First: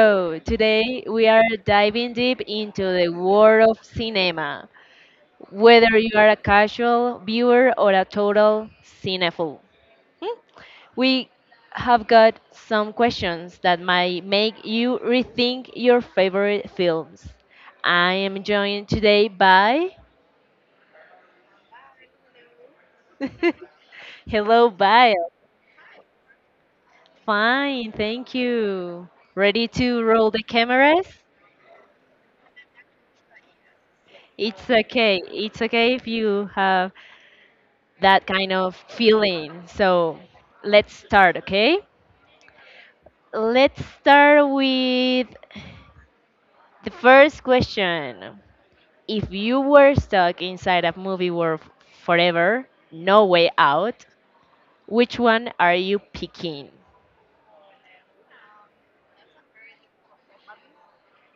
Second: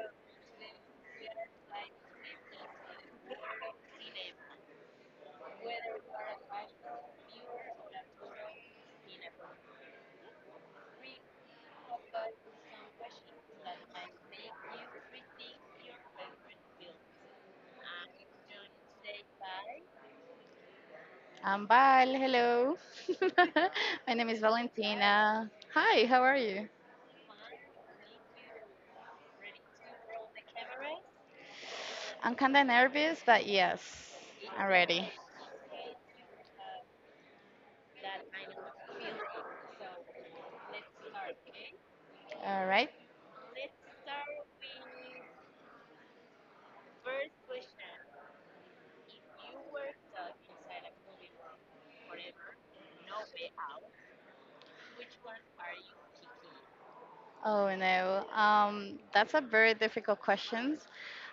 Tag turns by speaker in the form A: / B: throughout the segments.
A: show. Today we are diving deep into the world of cinema, whether you are a casual viewer or a total cinephile. hmm, We have got some questions that might make you rethink your favorite films. I am joined today by
B: I'm Val. Hello. My name is
A: Hello, Bile.
B: Valentina. Hi, how are you?
A: Fine, thank you. Ready to roll the cameras?
B: I'm kind of nervous, but yes, I'm
A: It's
B: ready.
A: okay. It's okay if you have that kind of feeling. So let's start, okay?
B: All right.
A: Let's start with the first question. If you were stuck inside a movie world forever, no way out, which one are you picking?
B: Oh no, that's a very difficult question.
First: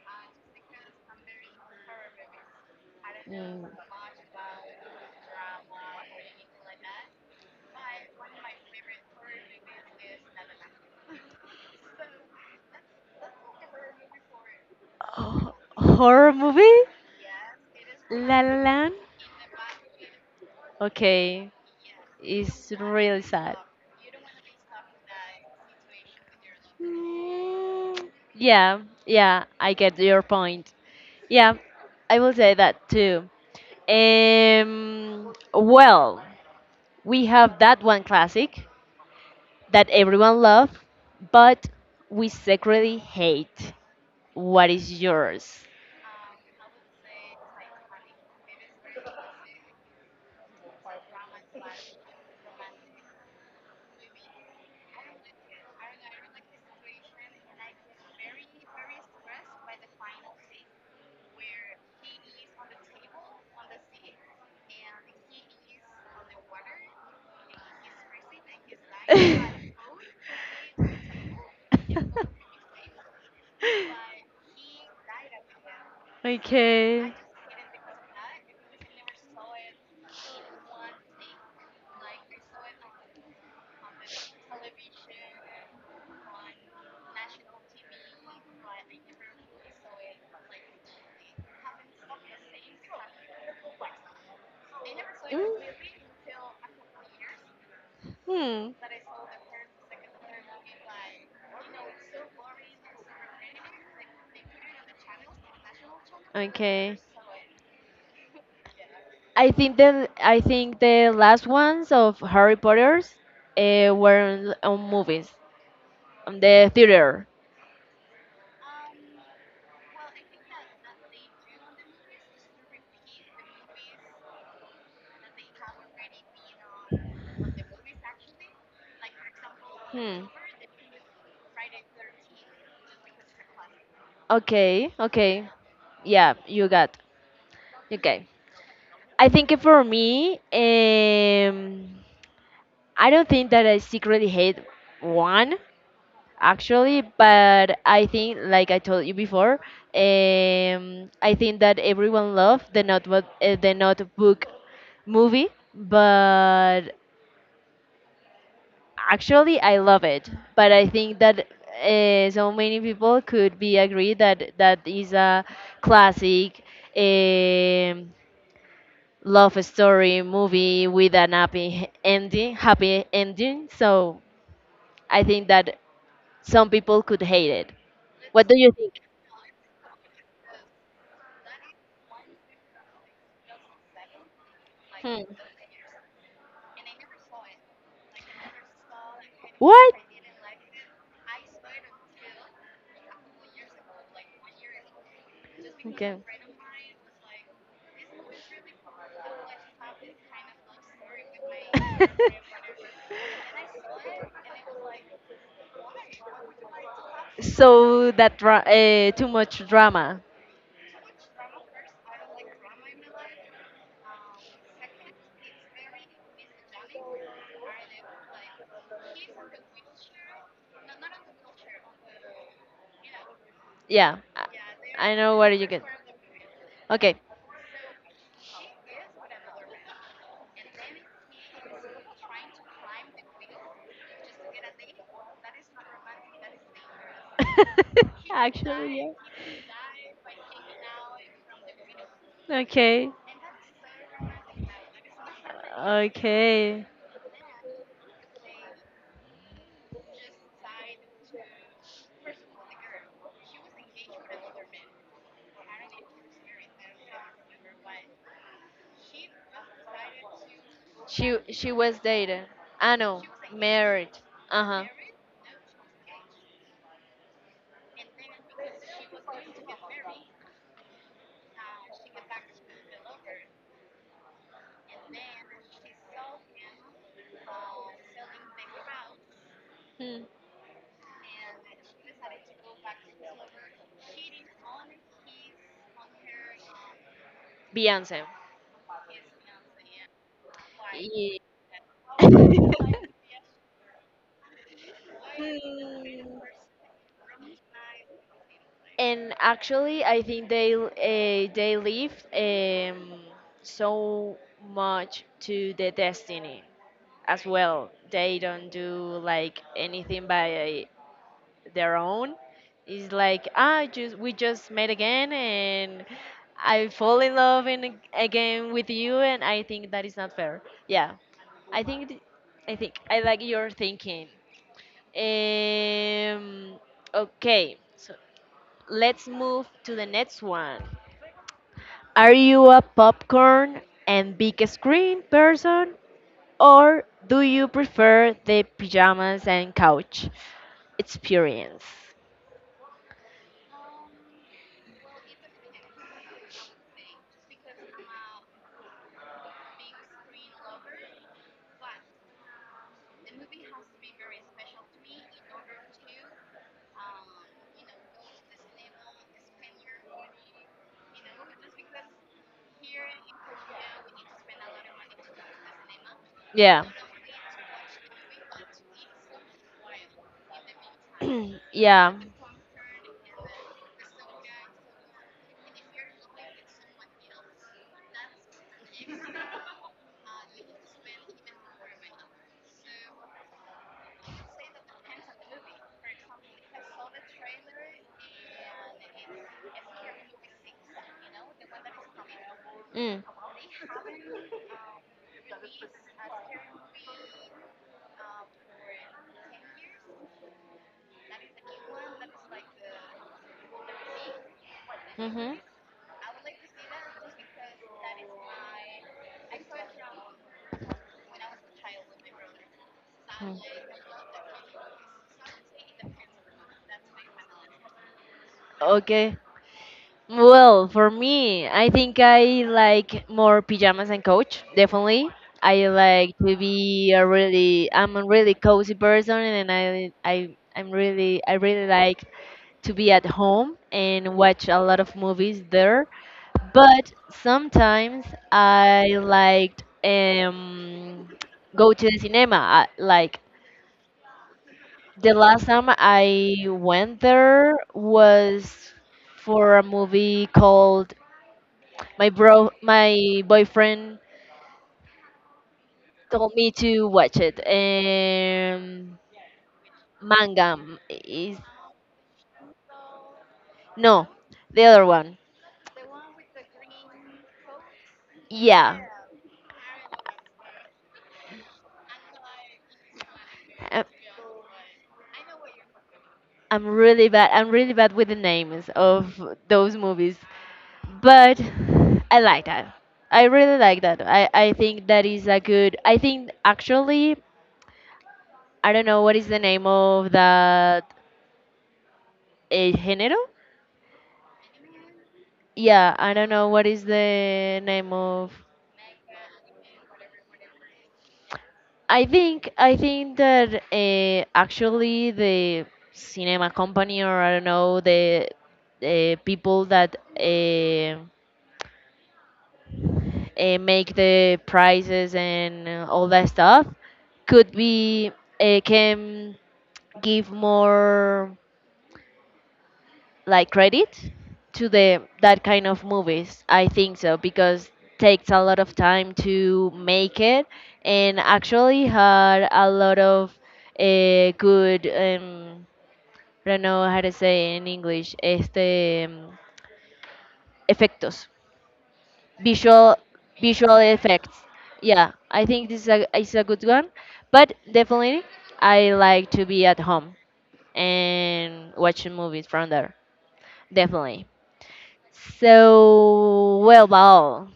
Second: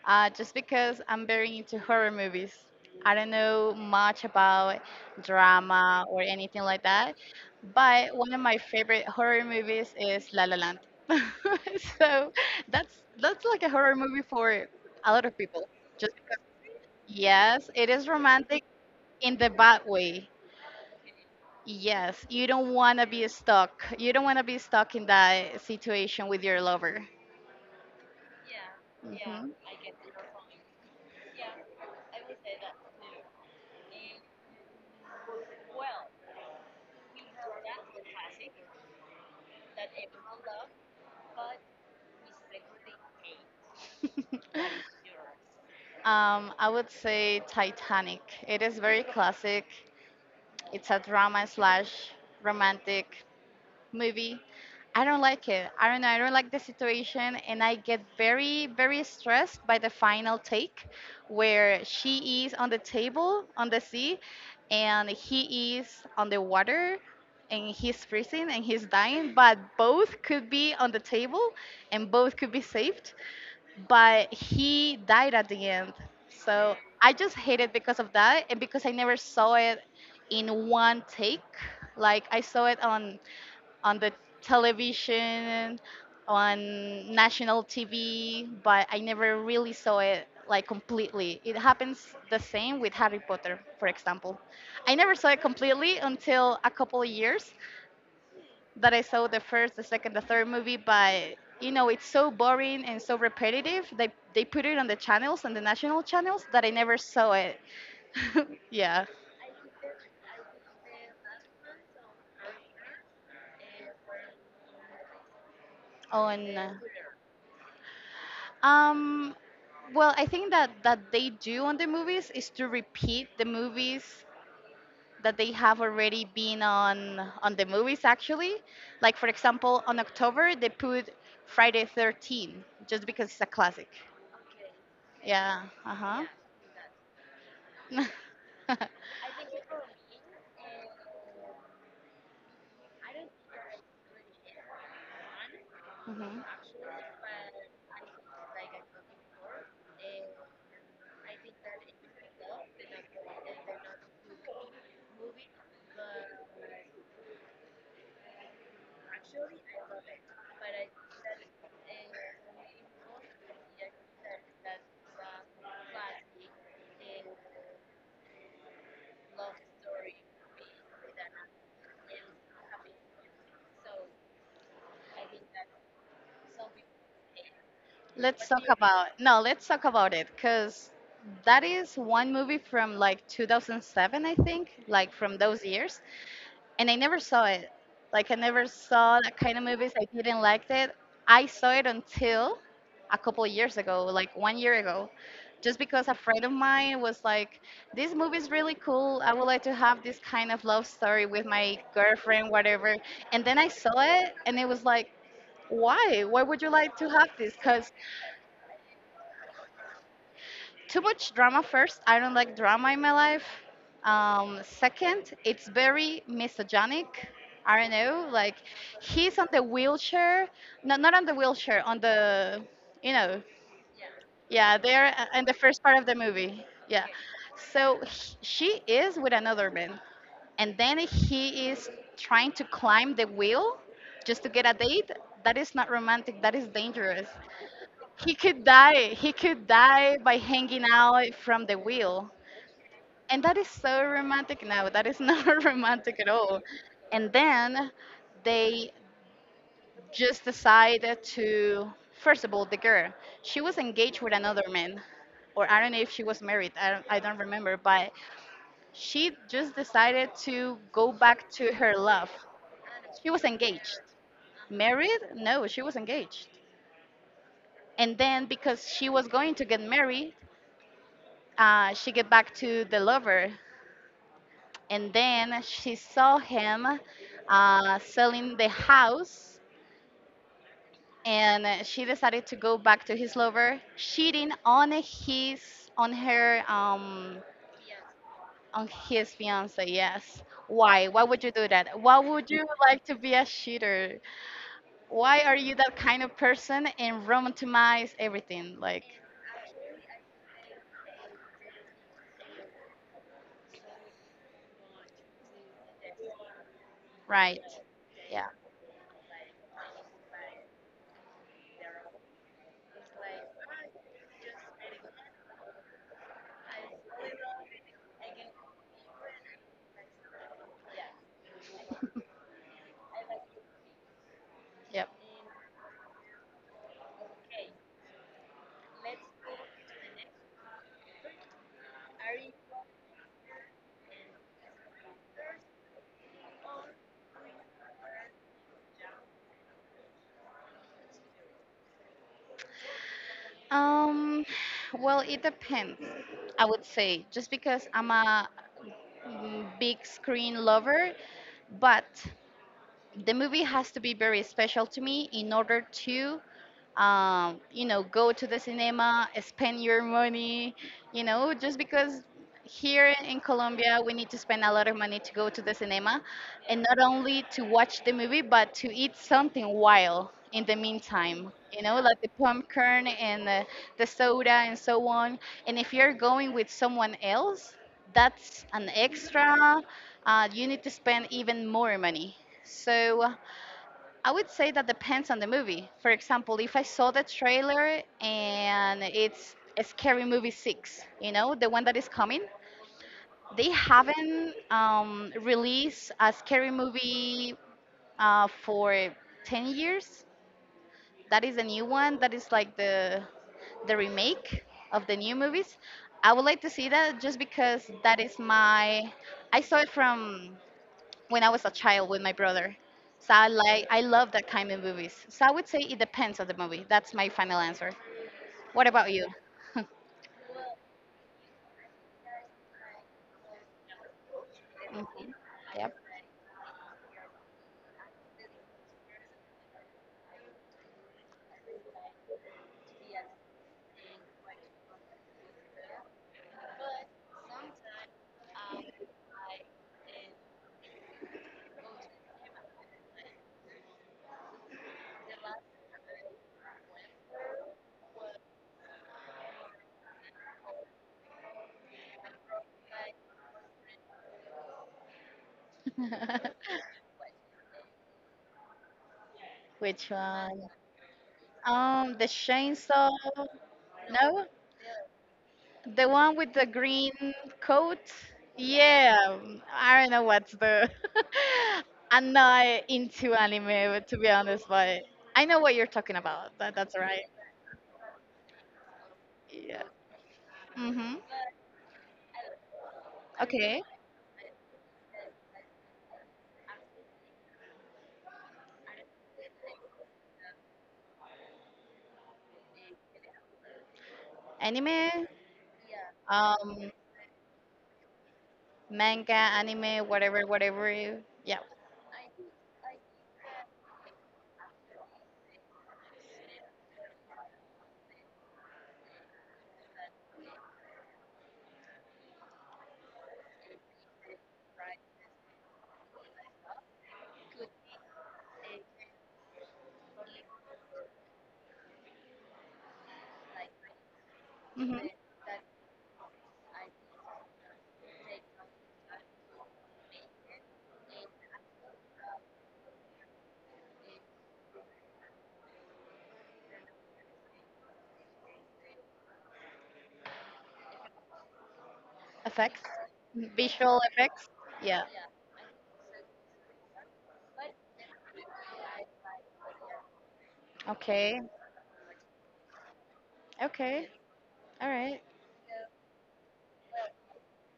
B: Just because I'm very into horror movies, I don't
A: Mm.
B: know much about drama or anything like that. But one of my favorite horror movies is La La Land. So that's like a horror movie for a lot of
A: Oh,
B: people.
A: horror movie?
B: Yes, it is
A: La La
B: romantic
A: Land?
B: in the bad way.
A: Okay,
B: Yes, you
A: it's
B: don't want to
A: really
B: be
A: sad.
B: stuck. You don't want to be stuck in that situation with your lover.
A: Mm, yeah, yeah, I get your point. Yeah, I will say that too. Well, we have that one classic that everyone loves, but we secretly hate. What is yours?
B: I would say Titanic. It is very classic. It's a drama slash romantic movie. I don't like it. I don't know. I don't like the situation, and I get very, very stressed by the final take where she is on the table on the sea and he is on the water and he's freezing and he's dying, but both could be on the table and both could be saved, but he died at the end. So I
A: Okay.
B: just hate it because of that and because I never saw it in one take. Like I saw it on the television, on national TV, but I never really saw it like completely. It happens the same with Harry Potter, for example. I never saw it
A: Ooh.
B: completely until a couple of years
A: Hmm.
B: that I saw the first, the second, the third movie, but you know, it's so boring and so repetitive. They put it on the channels, on the national channels, that I never saw it. Yeah.
A: I think the last ones of Harry Potter's were on movies, on
B: On
A: the theater.
B: Um, well, I think that that they do on the movies is to repeat the movies that they have already been on the movies actually. Like for example, on
A: Hmm.
B: October they put Friday 13 just because it's a classic.
A: Okay. Okay.
B: Yeah. Uh-huh.
A: Yeah, you got. Okay. I think for me, I don't think that I secretly hate one.
B: Mhm.
A: Actually, but I think, like I told you before, I think that everyone loved The Notebook, The Notebook movie, but actually I love it. But I think that so many people could be agree that that is a classic um love story movie with an happy ending, so I think that some people could hate it.
B: Let's
A: What do
B: talk
A: you think?
B: about no, let's talk about it because that is one movie from like 2007, I think, like from those years, and I never saw it. Like I never saw that kind of movies.
A: What?
B: I didn't like it. I saw it until a couple years ago, like 1 year ago, just because a friend of mine was like, "This movie is really cool. I would like to have this kind of love story with my girlfriend, whatever." And then I saw it, and it was like, "Why? Why would you like to have this? Because
A: So that too much drama.
B: too much drama. First, I don't like drama in my life. Second, it's very misogynic. I don't know, like, he's on the wheelchair. No, not on the wheelchair, on the, you know,
A: Yeah,
B: yeah, there.
A: I know
B: In the
A: what you
B: first
A: can.
B: part of the movie, yeah.
A: Okay.
B: So h she is with another man, and then he is trying to climb the wheel just to get a date. That is not romantic. That is dangerous. He could die.
A: Actually,
B: He could die by hanging out from the wheel.
A: yeah. Okay.
B: And that is so romantic. No, that is not romantic at all.
A: Okay.
B: And then they just decided to, first of all, the girl, she was engaged with another man. Or I don't know if she was married, I don't remember, but she just decided to go
A: She
B: back to
A: she
B: her
A: was
B: love.
A: dated. I know.
B: She was engaged.
A: Married. Uh
B: Married? No, she was engaged. And then because she was going to get married, she get back to the lover and then she saw him selling the house,
A: huh.
B: and she decided to go back to his lover, cheating on his on her
A: Beyonce.
B: on his fiance. Yes, why
A: Ye-
B: would you do that? Why would you like to be a cheater? Why are you that kind of
A: Mm,
B: person and romanticize everything, like,
A: and actually, I think they leave so much to the destiny as
B: right,
A: well. They
B: yeah.
A: don't do like anything by their own. It's like just we just met again, and I fall in love in, again with you, and I think that is not fair. Yeah, I think th- I think I like your thinking.
B: Yep.
A: Um, okay, so let's move to the next one. Are you a popcorn and big screen person, or do you prefer the pajamas and couch experience?
B: Um, well, it depends, I would say, just because I'm a big screen lover, but the movie has to be very special to me in order to, you know, go to the cinema, spend your money, you know, just because here in Colombia we need to spend a lot of money to go to the cinema, and
A: Yeah,
B: not only to watch the movie but to eat something while in the meantime, you know,
A: yeah,
B: like the popcorn and the soda and so on. And if you're going with someone else, that's an extra. You need to spend even more money. So I would say that depends on the movie. For example, if I saw the trailer and it's a Scary Movie 6, you know, the one that is coming,
A: Mm.
B: they haven't released a Scary Movie for 10 years. That is the new one. That is like the remake of the new
A: Mm-hmm.
B: movies. I would like to see that just because that is my I saw it from when I was a child with my brother. So I
A: Mm.
B: like I love that kind of movies. So I would say it depends on the movie. That's my final answer. What about you?
A: Okay. Well, for me, I think I like more pajamas and couch. Definitely,
B: Mhm.
A: I
B: Yep.
A: like to be a really I'm a really cozy person, and I really like to be at home and watch a lot of movies there. But sometimes I liked go to the cinema. I, like the last time I went there was for a movie called my boyfriend told me to watch it.
B: Which one?
A: Is
B: The chainsaw.
A: no
B: No?
A: the other one.
B: The one with the green coat?
A: Yeah,
B: Yeah, I don't know what's the. I'm not into anime,
A: I-
B: but to be honest, but I know what you're talking about. That,
A: i'm
B: that's right.
A: really bad i'm really bad with the names of
B: Yeah.
A: those movies,
B: Mm-hmm.
A: but I like that. i really
B: Okay.
A: like that i i think that is a good. I think actually I don't know what is the name of that, género.
B: Anime,
A: Yeah, I don't know what
B: um,
A: is the name of.
B: manga, anime, whatever, whatever. Yeah.
A: I think that actually the cinema company, or I don't know, the people that make the prices and all that stuff could be can give more like credit to
B: Mm-hmm.
A: the that kind of movies. I think so, because takes a lot of time to make it, and actually had a lot of good. I don't know how to say in English, este, efectos,
B: Effects,
A: visual, visual
B: visual effects.
A: effects.
B: Yeah.
A: Yeah, I think this is a good one, but definitely I like to be at home
B: Okay.
A: and watch movies from there.
B: Okay.
A: Definitely.
B: All right.
A: So, well,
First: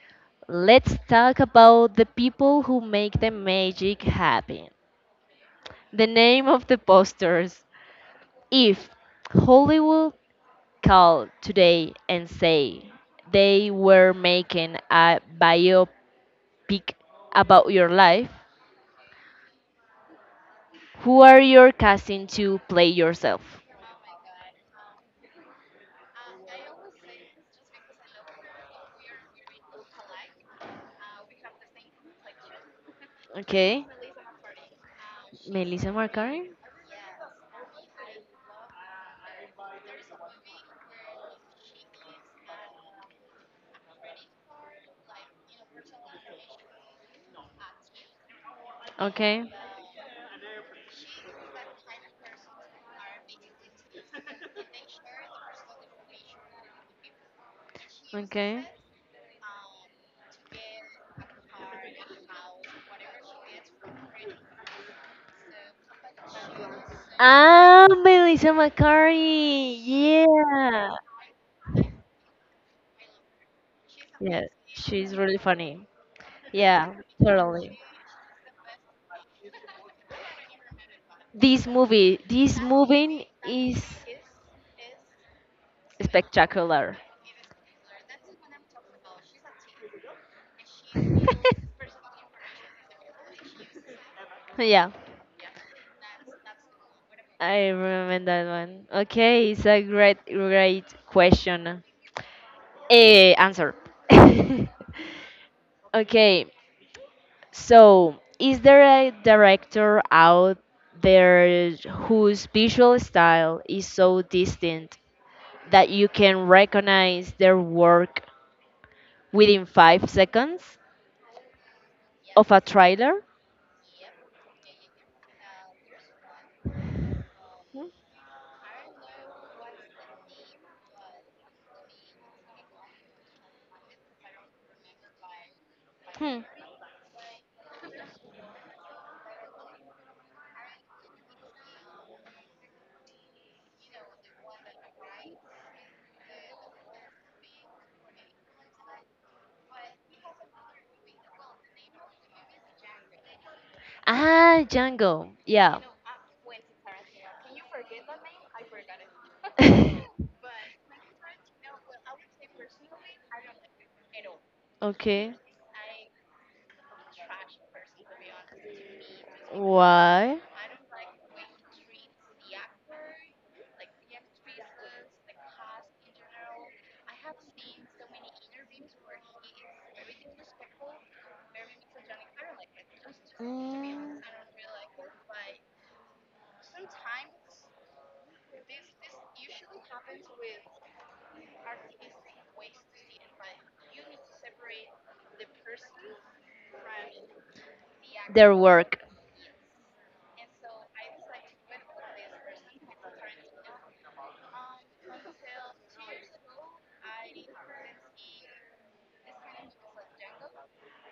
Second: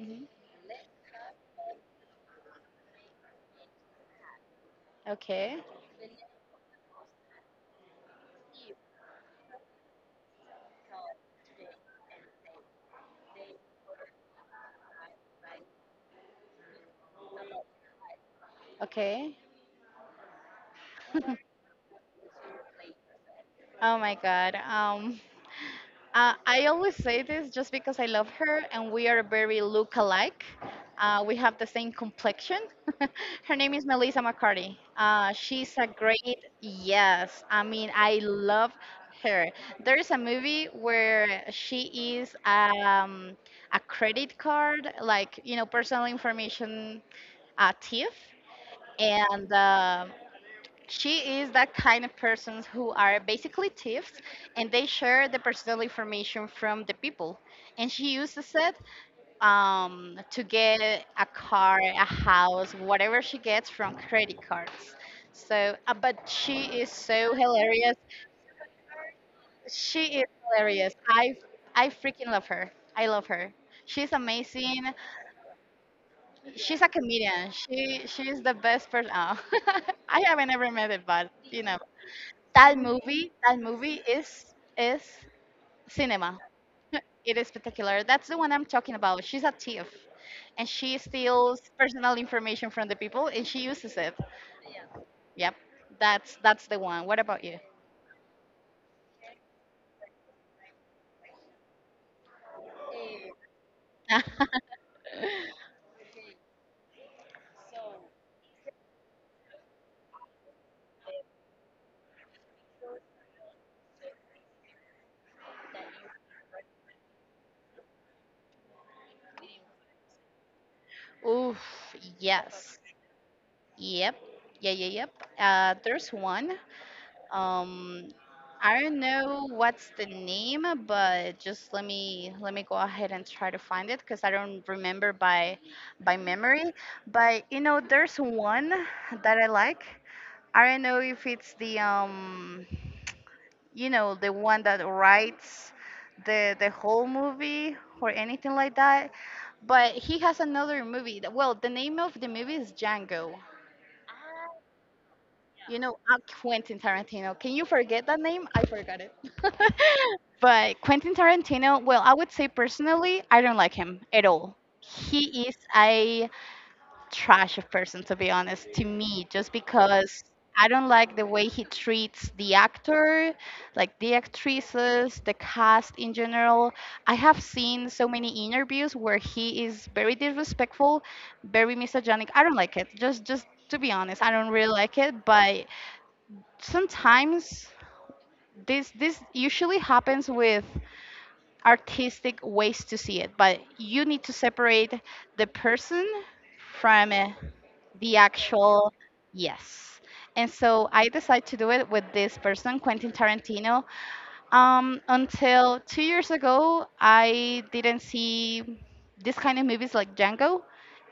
B: Mm-hmm.
A: let's talk about the people who make the magic happen.
B: Okay.
A: The name of the posters. If Hollywood call today and say they were making a biopic about your life,
B: Okay.
A: who are you casting to play yourself?
B: Oh my God. I always say this just because I love her and we are very look alike. We have the same complexion. Her name
A: Okay,
B: is Melissa McCarty. She's a
A: Melissa McCarthy.
B: great, yes. I mean, I love her. There is a movie where she is a credit card, like, you know, personal information thief.
A: Okay,
B: And She is that kind of persons who are basically thieves, and they share the personal information from the people. And she uses
A: okay.
B: it to get a car, a house, whatever she gets from credit cards. So, but she is so
A: Ah,
B: hilarious.
A: Melissa McCarthy.
B: She is
A: Yeah.
B: hilarious. I freaking love her. I love her. She's
A: Yeah,
B: amazing.
A: she's really funny.
B: She's a
A: Yeah,
B: comedian.
A: totally.
B: She's the best person. Oh. I haven't ever met it, but you
A: This
B: know.
A: movie, this movie
B: That
A: is
B: movie is cinema.
A: spectacular.
B: It is spectacular. That's the one I'm talking about. She's a thief, and she steals personal information from the people, and she uses it.
A: Yeah.
B: Yep, that's the one. What about you?
A: I remember that one. Okay, it's a great, great question. Eh, answer. Okay, so is there a director out there whose visual style is so distinct that you can recognize their work within 5 seconds
B: Oof,
A: of a
B: yes.
A: trailer?
B: Yep. Yeah, yeah, yep. There's one.
A: Hmm.
B: Um, I don't know what's the name, but just let me go ahead and try to find it because I don't remember by
A: Hmm.
B: memory. But you know, there's one that I like. I don't know if it's the you know, the one that writes the whole movie or anything like that. But he has another movie. Well, the name of the movie is Django.
A: Ah, Django.
B: You
A: Yeah.
B: know, Quentin Tarantino. Can you forget that name? I forgot it. But Quentin Tarantino, well, I would say personally, I don't like him at all.
A: Okay.
B: He is a trash of person, to be honest, to me, just because
A: Why?
B: I don't like the way he treats the actor, like the actresses, the cast in general. I have seen so many interviews where he is very disrespectful, very misogynic. I don't like it. Just to be
A: Mm,
B: honest, I don't really like it. But sometimes this usually happens with artistic ways to see it, but you need to separate the person from the
A: their
B: actual
A: work.
B: yes. And so I decided to do it with this person, Quentin Tarantino, until 2 years ago, I didn't see this kind of movies like Django,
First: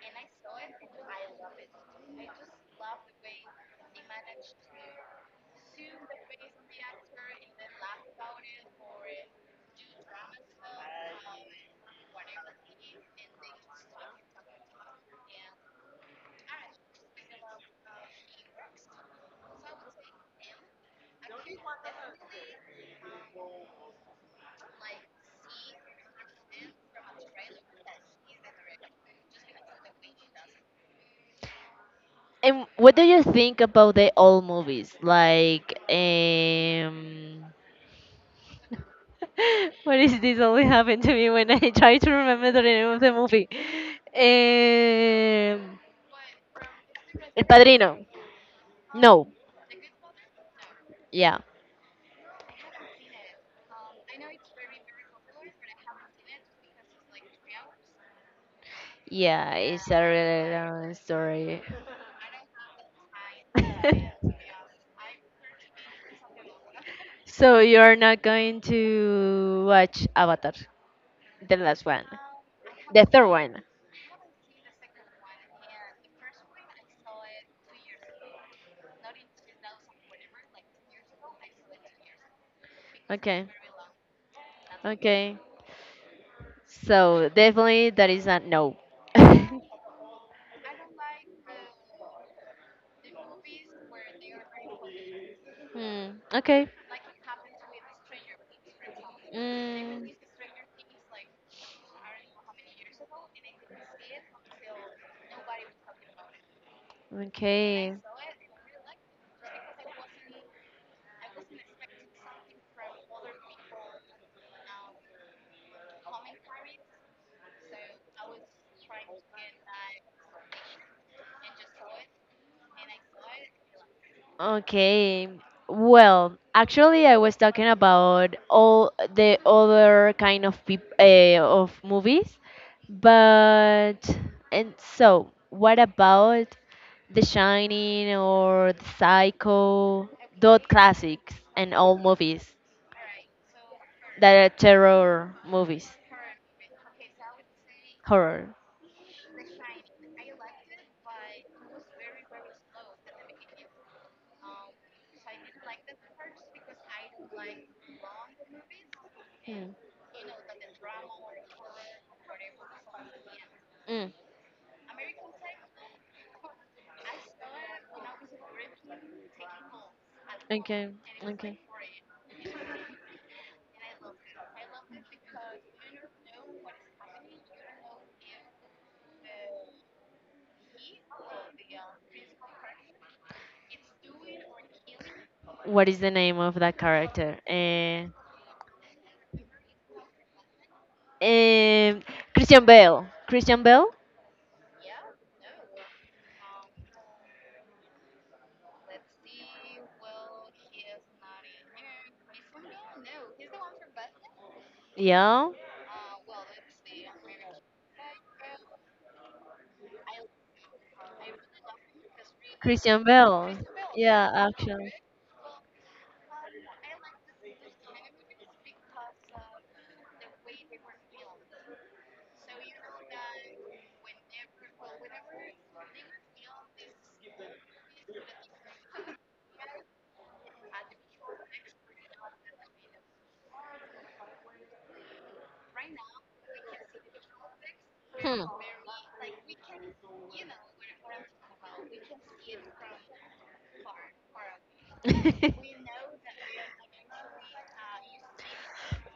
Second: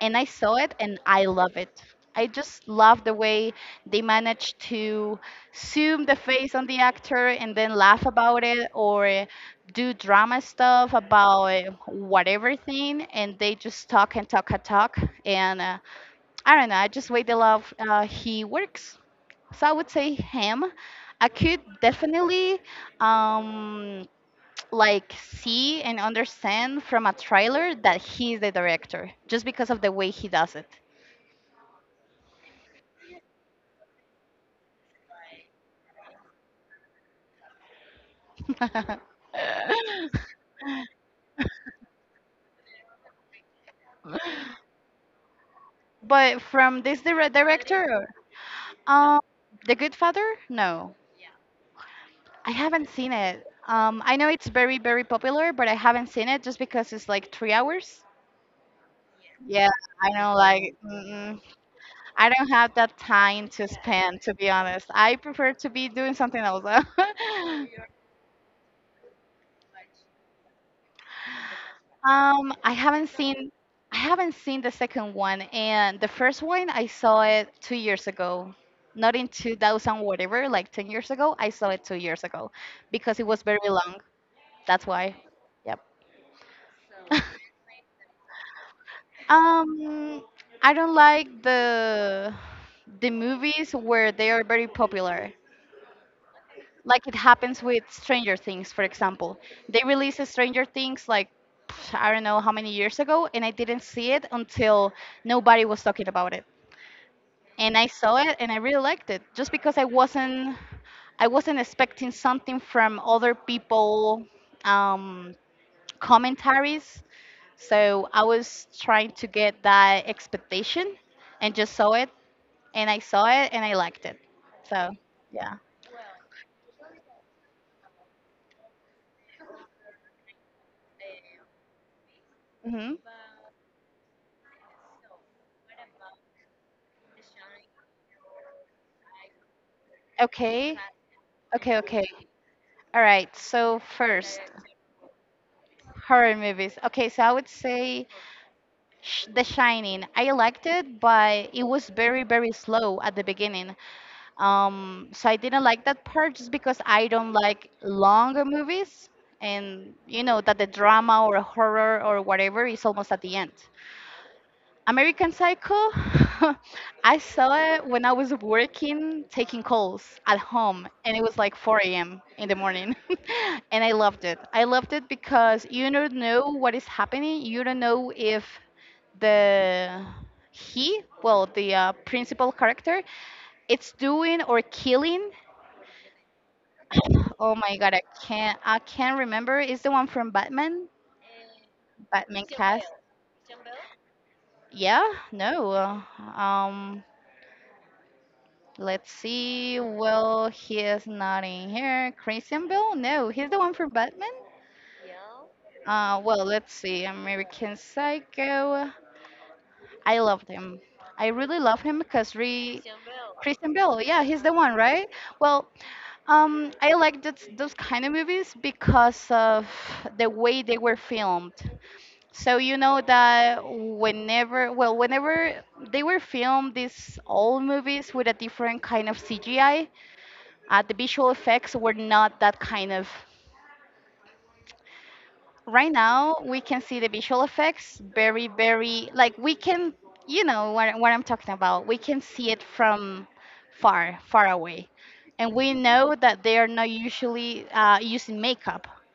B: and I saw it and I love it. I just love the way they manage to zoom the face on the actor and then laugh about it or do drama stuff about whatever thing, and they just talk and talk and talk. And I don't know, I just way they love he works. So I would say him. I could definitely um, like see and understand from a trailer that he's the director just because of the way he does it.
A: And what do you think about the old movies? Like, what is this only happened to me when I try to remember the name of the movie? Um,
B: But from this
A: El Padrino.
B: director, um,
A: No.
B: The Good Father? No,
A: Yeah.
B: I haven't seen it. I know it's very very popular, but I haven't seen it just because it's like 3 hours.
A: Yeah,
B: Yeah,
A: it's a
B: I know.
A: really
B: Like,
A: long
B: mm,
A: story.
B: I don't have that time to spend, to be honest. I prefer to be doing something else.
A: So you're not going to watch Avatar, the last one,
B: Um,
A: the third one.
B: I haven't seen the second one, and the first one I saw it 2 years ago, not in 2000 whatever, like 10 years ago. I saw it 2 years ago, because it was
A: Okay,
B: very long. That's why.
A: okay.
B: Yep.
A: So definitely that is not no.
B: Um, I don't like the movies where they are very popular.
A: Hmm, okay.
B: Like it happens with Stranger Things, for example. They
A: Mm,
B: released Stranger Things like I don't know how many years ago, and I didn't see it until nobody was talking about it. And I
A: okay.
B: saw it, and I really liked it, just because I wasn't expecting something from other people um, commentaries. So I was trying to get that expectation, and just saw it, and I saw it, and I liked it. So
A: Okay.
B: yeah.
A: Well, actually, I was talking about all the other kind of peop of movies,
B: Hmm.
A: but and so what about The Shining or The Psycho, those
B: Okay.
A: classics and
B: Okay.
A: all
B: Okay.
A: movies
B: All right, so
A: that
B: first,
A: are terror movies,
B: horror movies. Okay, so I would say
A: horror.
B: The Shining. I liked it, but it was very, very slow at the beginning. So I didn't like that part just because I don't like longer movies,
A: Mm.
B: and you know that the drama or horror or whatever is almost at the end.
A: Mm.
B: American Psycho, I saw it when I was working taking calls at
A: Okay,
B: home, and it was like
A: okay.
B: 4 a.m. in the morning. And I loved it. I loved it because you don't know what is happening. You don't know if the he, well, the principal character, it's doing or killing.
A: What is the name of that character?
B: Oh my god, I can't. I can't remember. Is the one from Batman?
A: Um,
B: Batman
A: Christian
B: cast?
A: Bale. Christian Bale?
B: Yeah, no. Um, Let's see. Well, he is not in here. Christian Bale? No, he's the one for Batman.
A: Yeah.
B: Well, let's see. American Psycho. I loved him. I really love him because re
A: Christian Bale.
B: Christian Bale. Yeah,
A: Yeah,
B: he's the one,
A: actually.
B: right? Well, I like that, those kind of movies because of the way they were filmed. So you know that whenever, well, whenever they were filmed, these old movies with a different kind of CGI. The visual effects were not that kind of. Right now, we can see the visual effects
A: Hmm.
B: very, very, like we can, you know, what I'm talking about. We can see it from far, far away, and we know that they are not usually using makeup.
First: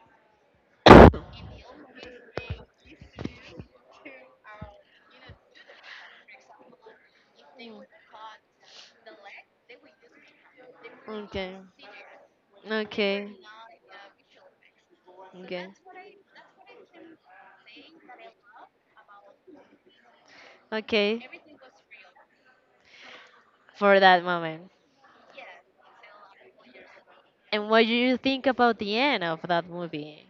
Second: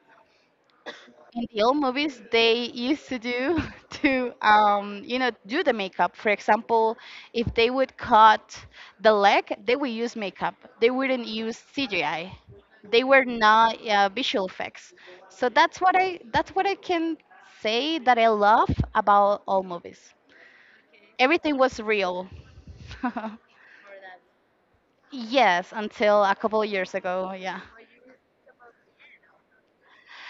B: In the old movies they used to do to you know, do the makeup, for example if they
A: Mm.
B: would cut the leg, they would use makeup. They wouldn't
A: Okay.
B: use cgi. They were
A: Okay.
B: not visual effects. So
A: Okay.
B: that's what I can say that I love about all movies.
A: Okay.
B: Everything was real.
A: For that moment.
B: Yes, until a couple years ago. Yeah.
A: And what do you think about the end of that movie?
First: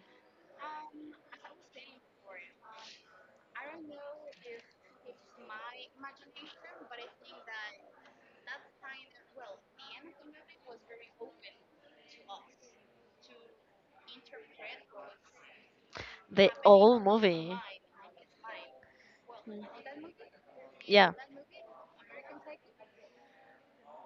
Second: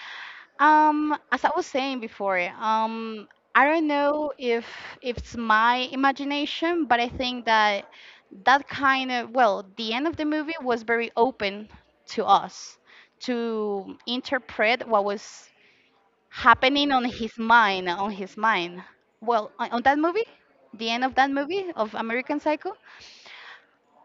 B: As I was saying before, I don't know if it's my imagination, but I think that that kind of, well, the end of the movie was very open to us to interpret what was
A: The
B: happening
A: old movie.
B: on his mind. Well, on that movie, the end
A: Yeah.
B: of that movie of American Psycho,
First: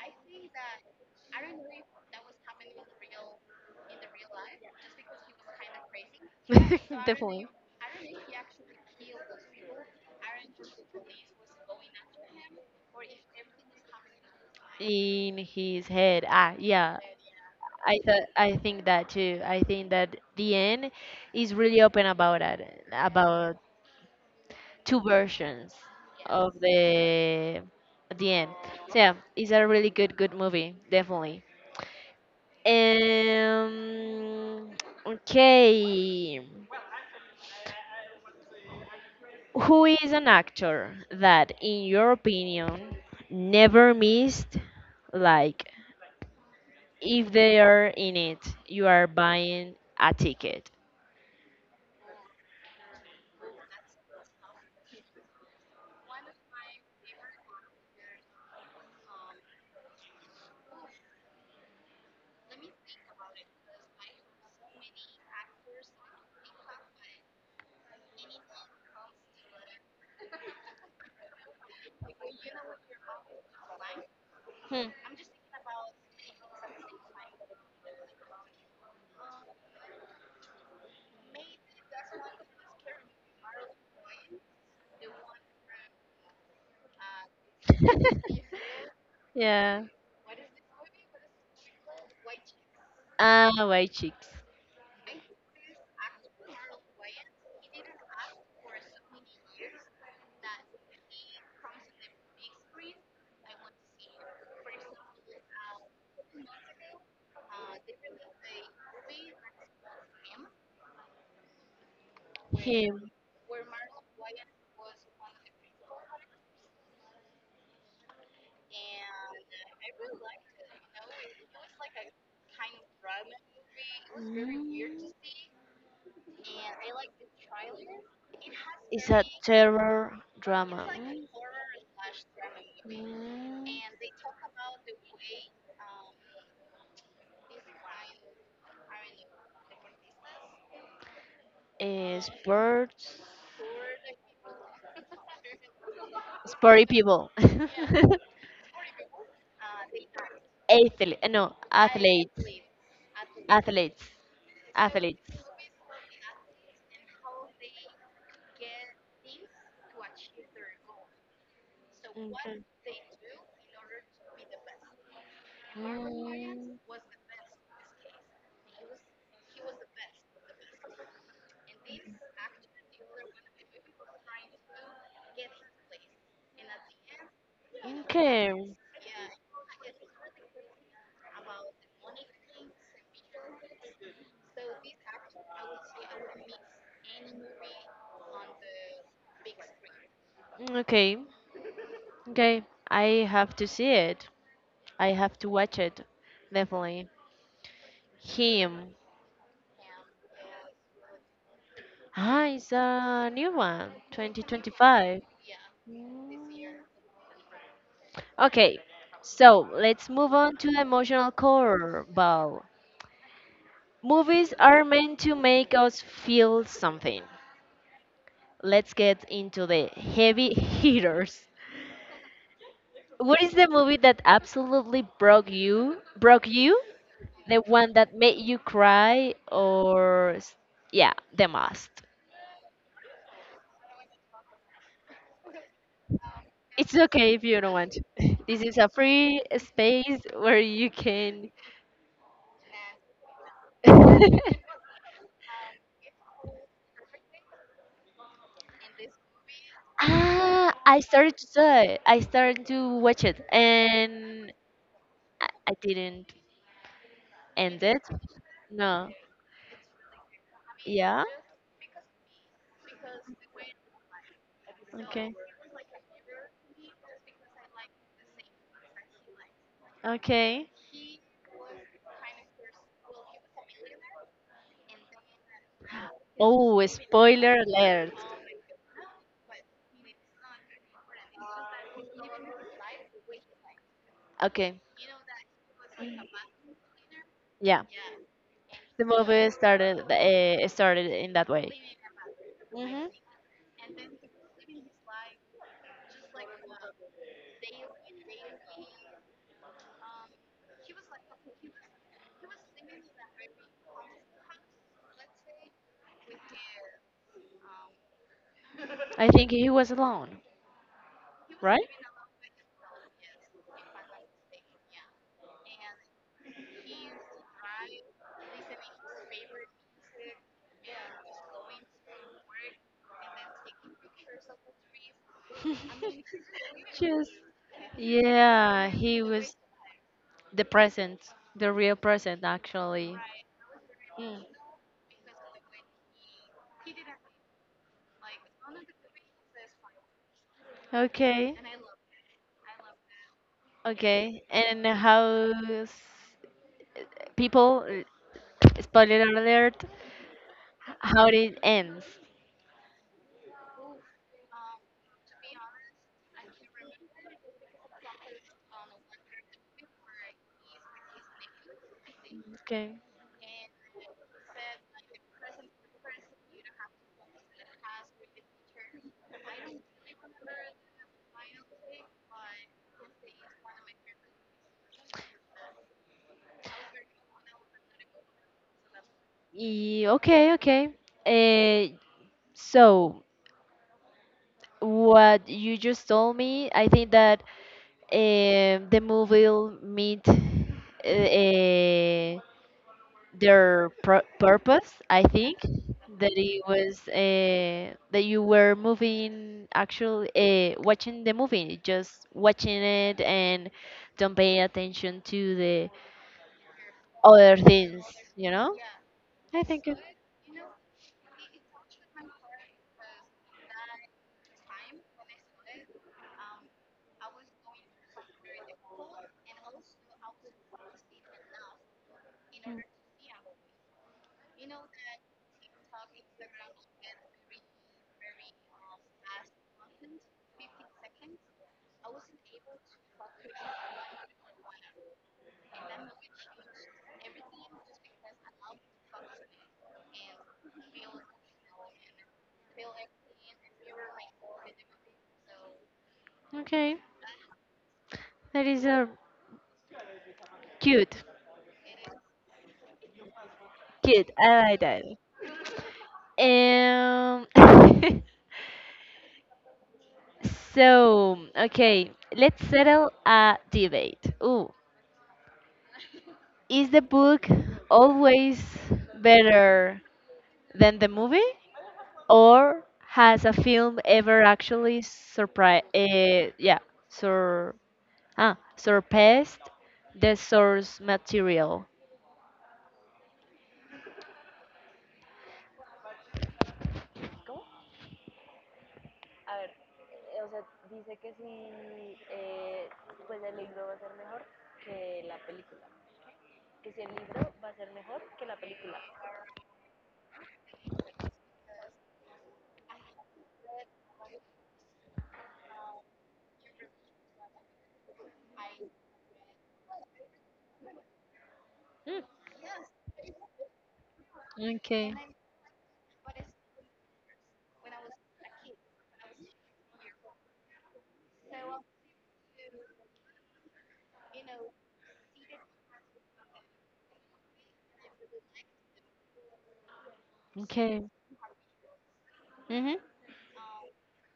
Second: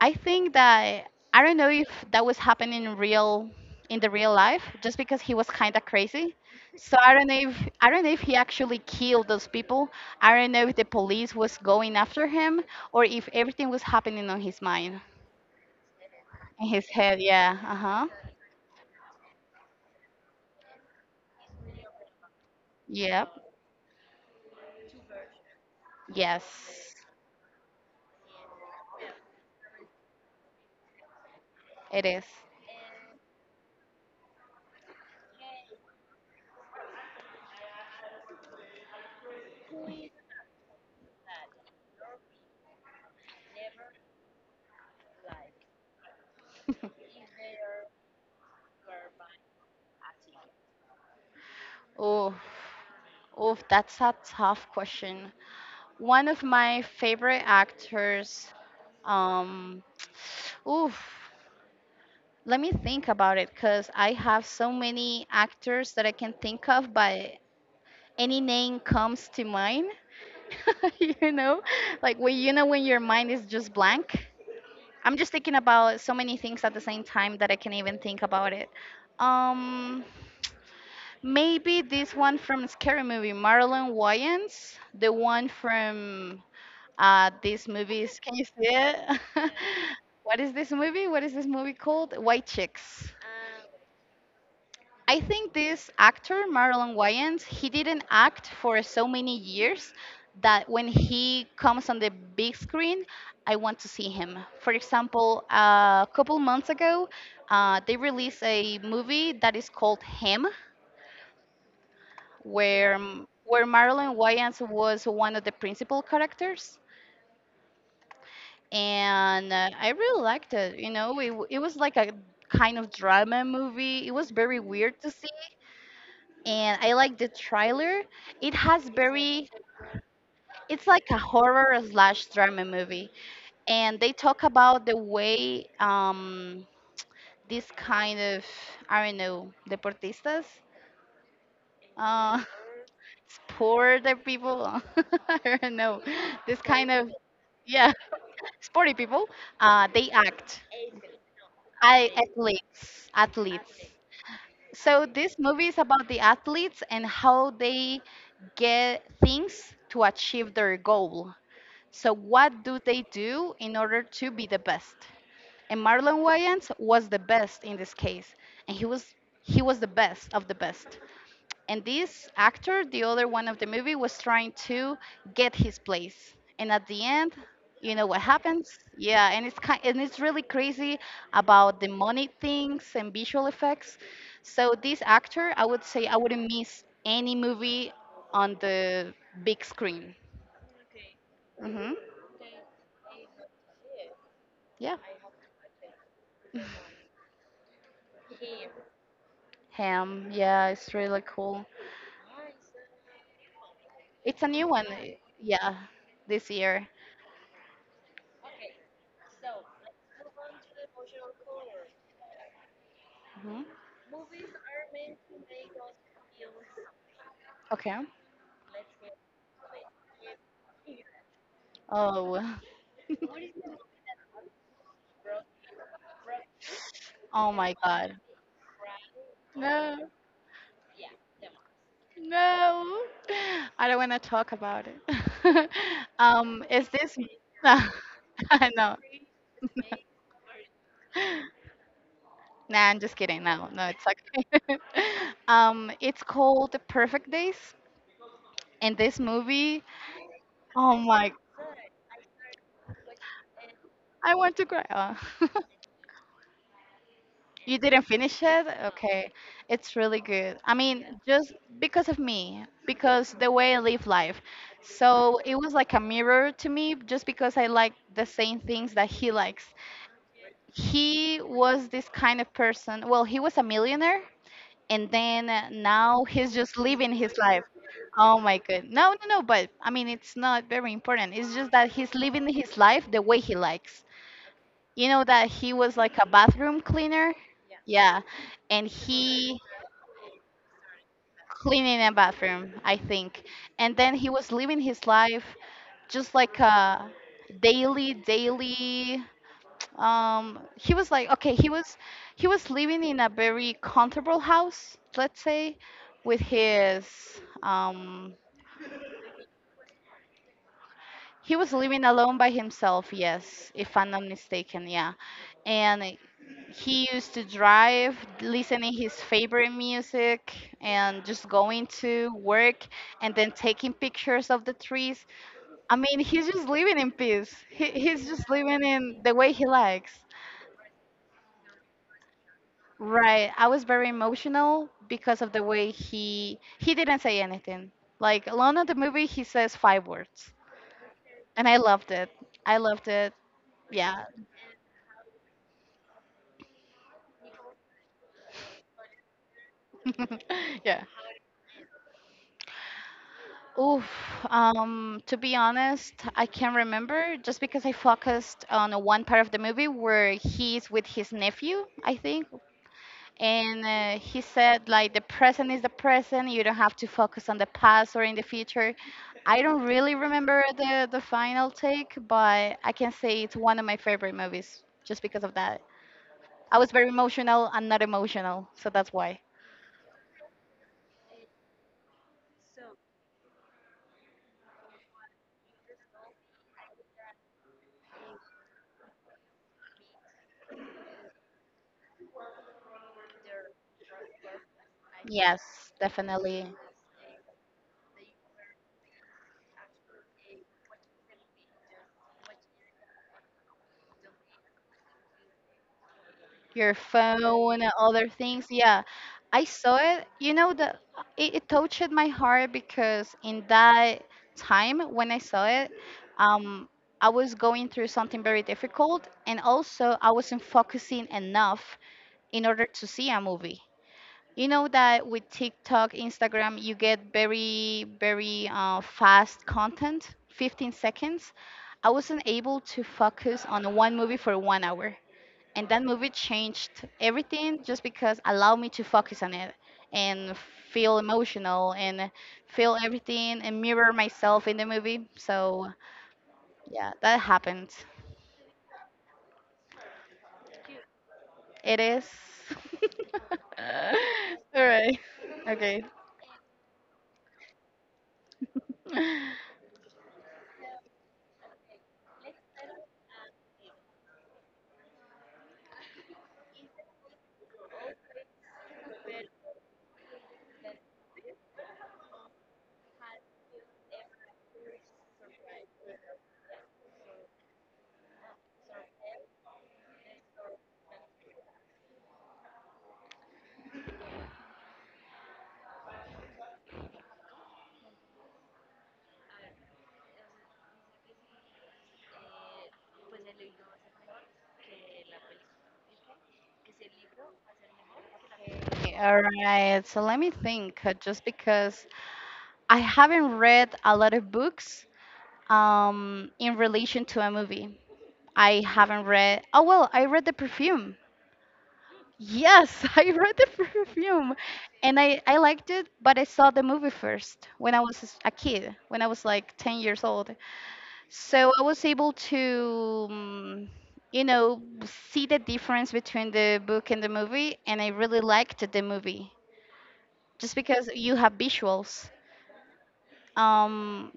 B: I think that I don't know if that was happening in the real life, just because he was kind of crazy. So I don't
A: Definitely.
B: know if I don't know if he actually killed those people. I don't know if the police was going after him or if everything was happening on his mind,
A: In his head. Ah,
B: in his
A: yeah.
B: head. Yeah. Uh huh.
A: I think that too. I think that the end is really open about it,
B: Yep.
A: about two versions of
B: Yes.
A: the end. So yeah, it's a really good movie, definitely.
B: It is.
A: Um, okay, who is an actor that, in your opinion, never missed? Like, if they are in it, you are buying a ticket.
B: Oh, oh, that's a tough question. One of my favorite actors. Um. Oof. Let me think about it because I have so many actors that I can think of, but any name comes to mind. You know, like when you know when your mind is just blank.
A: Hmm.
B: I'm just thinking about so many things at the same time that I can't even think about it. Um, Maybe this one from Scary Movie, Marlon Wayans, the one from these movies. Can you see it?
A: Yeah.
B: What is this movie? What is this movie called? White Chicks.
A: Ah, white chicks.
B: I think this actor, Marlon Wayans, he didn't act for so many years that when he comes on the big screen, I want to see him. For example, a couple months ago, they released a movie that is called Him, where
A: Him.
B: Marlon Wayans was one of the principal characters, and I really liked it. You know, it was like a kind of drama movie. It was very
A: Mm.
B: weird to see, and I like the trailer. It has
A: It's a
B: very,
A: terror
B: it's
A: drama.
B: like a horror slash drama movie,
A: Mm.
B: and they talk about the way this kind of, I don't know, deportistas,
A: Mm.
B: uh,
A: Sports.
B: sport people, I don't know, this
A: Sporty
B: kind of,
A: people.
B: yeah, sporty people, they act.
A: Athlete. No,
B: I
A: athletes.
B: athletes, athletes.
A: Athletes.
B: So
A: Athletes.
B: this movie is about the athletes and how they get things to achieve their goal. So, what
A: Mm-hmm.
B: do they do in order to be the best? And Marlon Wayans
A: Mm,
B: was the best in this case, and he was the best of the best. And this actor, the other one of the movie, was trying to get his place. And at the end, you know what
A: okay.
B: happens? Yeah, and it's kind and it's really crazy about the money things and visual effects. So this actor, I would say, I wouldn't miss any movie on the big screen.
A: Mm, okay.
B: Hmm.
A: Okay. I have to see it.
B: Yeah.
A: I have to watch it. Definitely. Him.
B: Ham, yeah, it's really cool.
A: Ah, it's a new one.
B: It's a new one, eh,
A: 2025.
B: yeah, this
A: Mm,
B: year.
A: okay. So let's move on to emotional core ball.
B: Hmm.
A: Movies are meant to make us feel something.
B: Okay.
A: Let's get into the heavy hitters.
B: Oh,
A: What is the movie that absolutely broke you?
B: oh
A: The
B: my
A: one
B: God.
A: that made you cry
B: No,
A: or yeah, the most.
B: no. I don't want to talk about it. Is
A: It's
B: this?
A: okay if you don't
B: No,
A: want to. This is a
B: no.
A: free space where you can
B: Nah, I'm just kidding. No, no, it's okay. It's called The Perfect Days, and this movie.
A: Ah,
B: Oh
A: I
B: my,
A: started to do it. I started to watch it,
B: I
A: and
B: want to cry.
A: I didn't
B: You
A: end
B: didn't
A: it.
B: finish it?
A: No.
B: Okay. It's really good. I mean,
A: Yeah.
B: just because of me, because the way I live life.
A: Okay.
B: So it was like a mirror to me just because I like the same things that he likes.
A: Okay.
B: He was this kind of person. Well, he was a millionaire, and then now he's just
A: Oh,
B: living his
A: spoiler
B: life.
A: alert.
B: Oh my good. No, no, no, but I mean, it's not very important. It's just that he's living his life the way he likes.
A: Okay.
B: You know that he was like a bathroom cleaner,
A: Yeah.
B: yeah, and
A: The movie
B: he
A: started in that way.
B: cleaning a bathroom, I
A: Mhm.
B: think. And then he was living his life just like a daily, daily. He was like, okay, he was living in a very comfortable house, let's say, with his um.
A: I think he was alone,
B: He was
A: right?
B: living alone by himself, yes, if I'm not mistaken, yeah. And he used to drive listening his favorite music and just going to work and then taking pictures of the trees. I mean, he's just living in
A: Just
B: peace. He's just living
A: yeah,
B: in
A: he
B: the way
A: was
B: he likes.
A: the present, the real present actually.
B: Right, I was very
A: Mm.
B: emotional because of the way he didn't say anything like alone in the movie. He says 5 words,
A: Okay,
B: and I loved it. I loved it. Yeah.
A: okay. And how people spoiler alert?
B: Yeah.
A: How did it ends?
B: Oof. To be honest, I can't remember just because I focused on one part of the movie where he's with his nephew, I think,
A: Okay.
B: and he said like the present is the present. You don't have to focus on the past or in the future. I don't really remember the final take, but I can say it's one of my favorite movies just because of that. I was very emotional and not emotional, so that's why.
A: Ye- Okay, okay. Uh, so what you just told me, I think that the movie will meet purpose. I think
B: Yes,
A: that it
B: definitely.
A: was that you were moving, actually watching the movie, just watching it, and don't pay attention to the
B: Your
A: other
B: phone and
A: things.
B: other
A: You
B: things.
A: know,
B: Yeah,
A: I
B: I
A: think it,
B: saw it. You know that it touched my heart because in that time when I saw it, um, I was going through something very difficult, and also I wasn't focusing enough in order to see a movie. You know that with TikTok, Instagram, you get very, very fast content, 15 seconds. I wasn't able to focus on one movie for one hour, and that movie changed everything just because allowed me to focus on it and feel emotional and feel everything and mirror myself in the movie. So
A: okay,
B: yeah, that happened.
A: that is a cute,
B: It is.
A: cute. I
B: All
A: like that.
B: right. Okay.
A: Um, So, okay, let's settle a debate. Ooh, is the book always better than the movie, or has a film ever actually surprised? Yeah, sur surpassed the source material. ¿Cómo? Eh, si eh, pues si
B: All right, so let me think just because I haven't read a lot of books in relation to a movie. I haven't read Oh well, I read the perfume. Yes, I read the perfume,
A: Okay.
B: and I liked it, but I saw the movie first when I was a kid, when I was like 10 years old. So I was able to, you know, see the difference between the book and the movie, and I really liked the movie just
A: Okay.
B: because you have visuals.
A: Mhm.
B: Um,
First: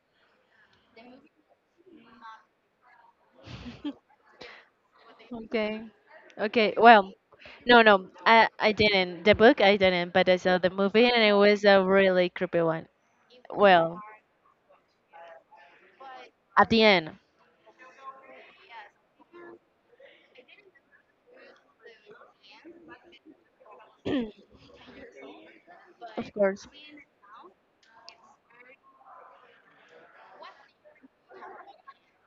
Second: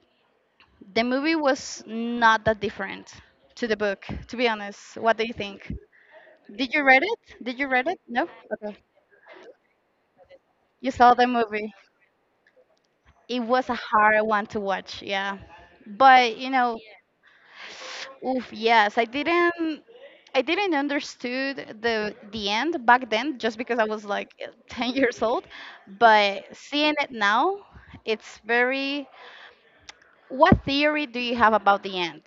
B: the movie was not that different to the book, to be honest. What do you think?
A: Okay.
B: Did
A: Okay.
B: you read
A: Well,
B: it? Did you
A: no,
B: read it?
A: no,
B: No?
A: I
B: Okay.
A: didn't. The book I didn't, but I saw the
B: You
A: movie,
B: saw
A: and
B: the
A: it was
B: movie.
A: a really creepy one.
B: It was a
A: Well,
B: hard one to watch, yeah. But you
A: at
B: know,
A: the end,
B: oof, yes, I didn't understood the end back then just because I was like 10 years old,
A: of
B: but
A: course.
B: seeing it now, it's very what theory do you have about the end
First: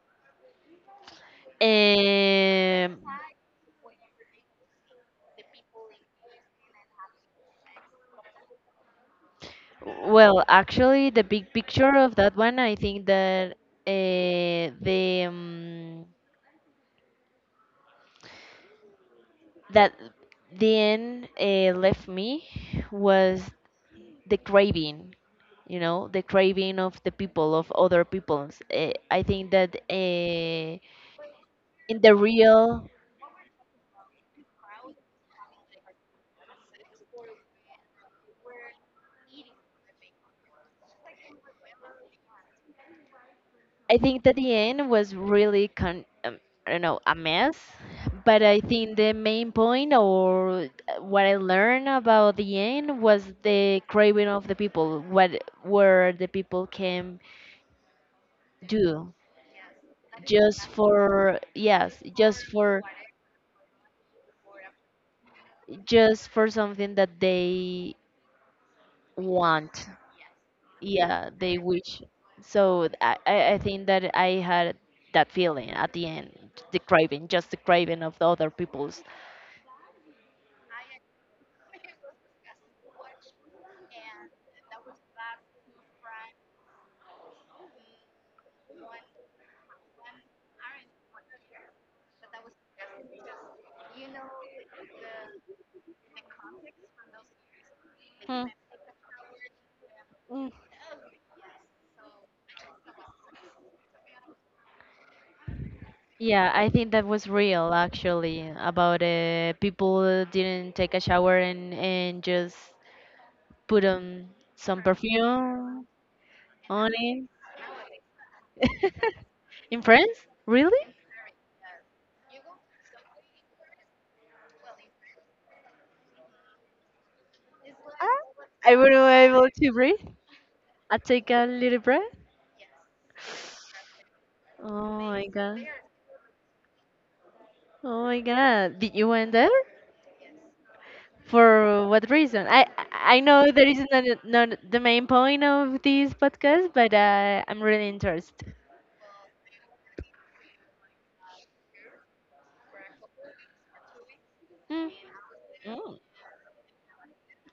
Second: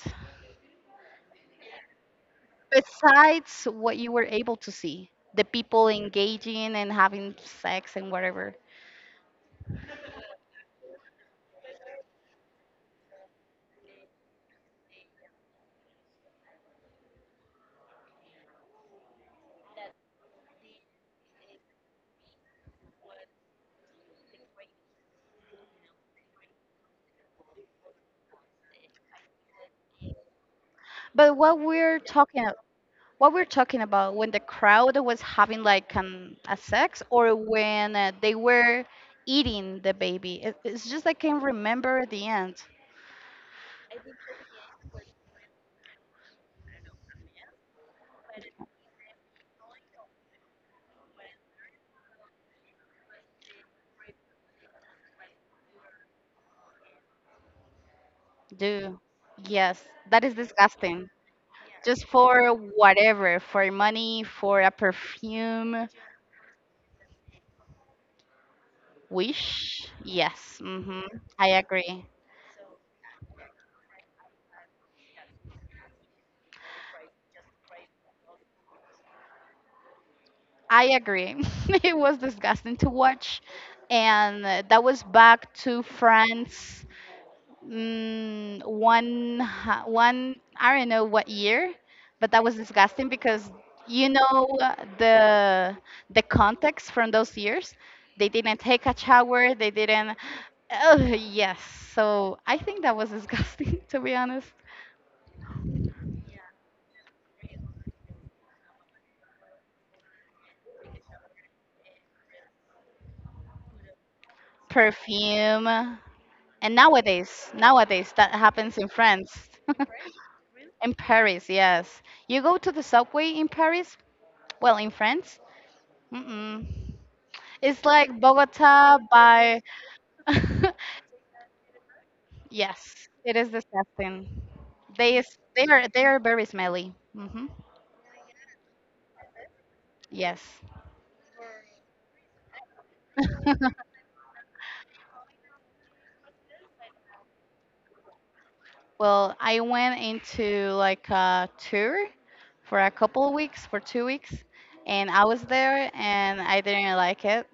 A: Um.
B: besides what you were able to see? The people engaging and having sex and whatever.
A: Well, actually, the big picture of that one, I think that the that the end left me was the craving, you know, the craving of the people of other peoples. I think that
B: But what we're
A: in the
B: talking
A: real
B: What we're talking about when the crowd was having like a sex or when they were eating the baby. It's just I can't remember the end.
A: I think that the end was really con I don't know, a mess, but I think the main point, or what I learned about the end, was the craving of the people, what where the people can
B: Do,
A: do
B: yes, that is
A: just
B: disgusting.
A: for yes
B: Just for whatever, for money, for a perfume
A: just for something that they
B: wish.
A: want
B: Yes. Hmm,
A: yeah
B: I
A: they wish.
B: agree.
A: So I I think that I had that feeling at the end, the craving, just the craving of the other people's.
B: I agree. It was disgusting to watch, and that was back to France. One I don't know what year, but that was disgusting because you know, the context from those years. They
A: Hmm.
B: didn't take a shower. They didn't.
A: Mm.
B: Oh yes. So I think that was disgusting to be honest.
A: Yeah, I think that was real, actually, about people didn't take a shower and just put on some
B: Perfume.
A: perfume
B: And
A: on it.
B: nowadays that happens in France,
A: In France, really.
B: in Paris. Yes, you go to the subway in Paris. Well, in France, mm-mm, it's like
A: Ah, I
B: Bogota
A: wouldn't be able
B: by
A: to breathe. I take a little breath.
B: yes, it is disgusting.
A: Oh
B: They is
A: my god.
B: they are they are very smelly. Hmm.
A: Oh my god, did you went there?
B: Yes.
A: For what reason? I know that is not, not the main point of this podcast, but I'm really interested.
B: Well, I went into like a tour for a couple of weeks, for 2 weeks,
A: Mm.
B: and I was there
A: Mm,
B: and I didn't like it.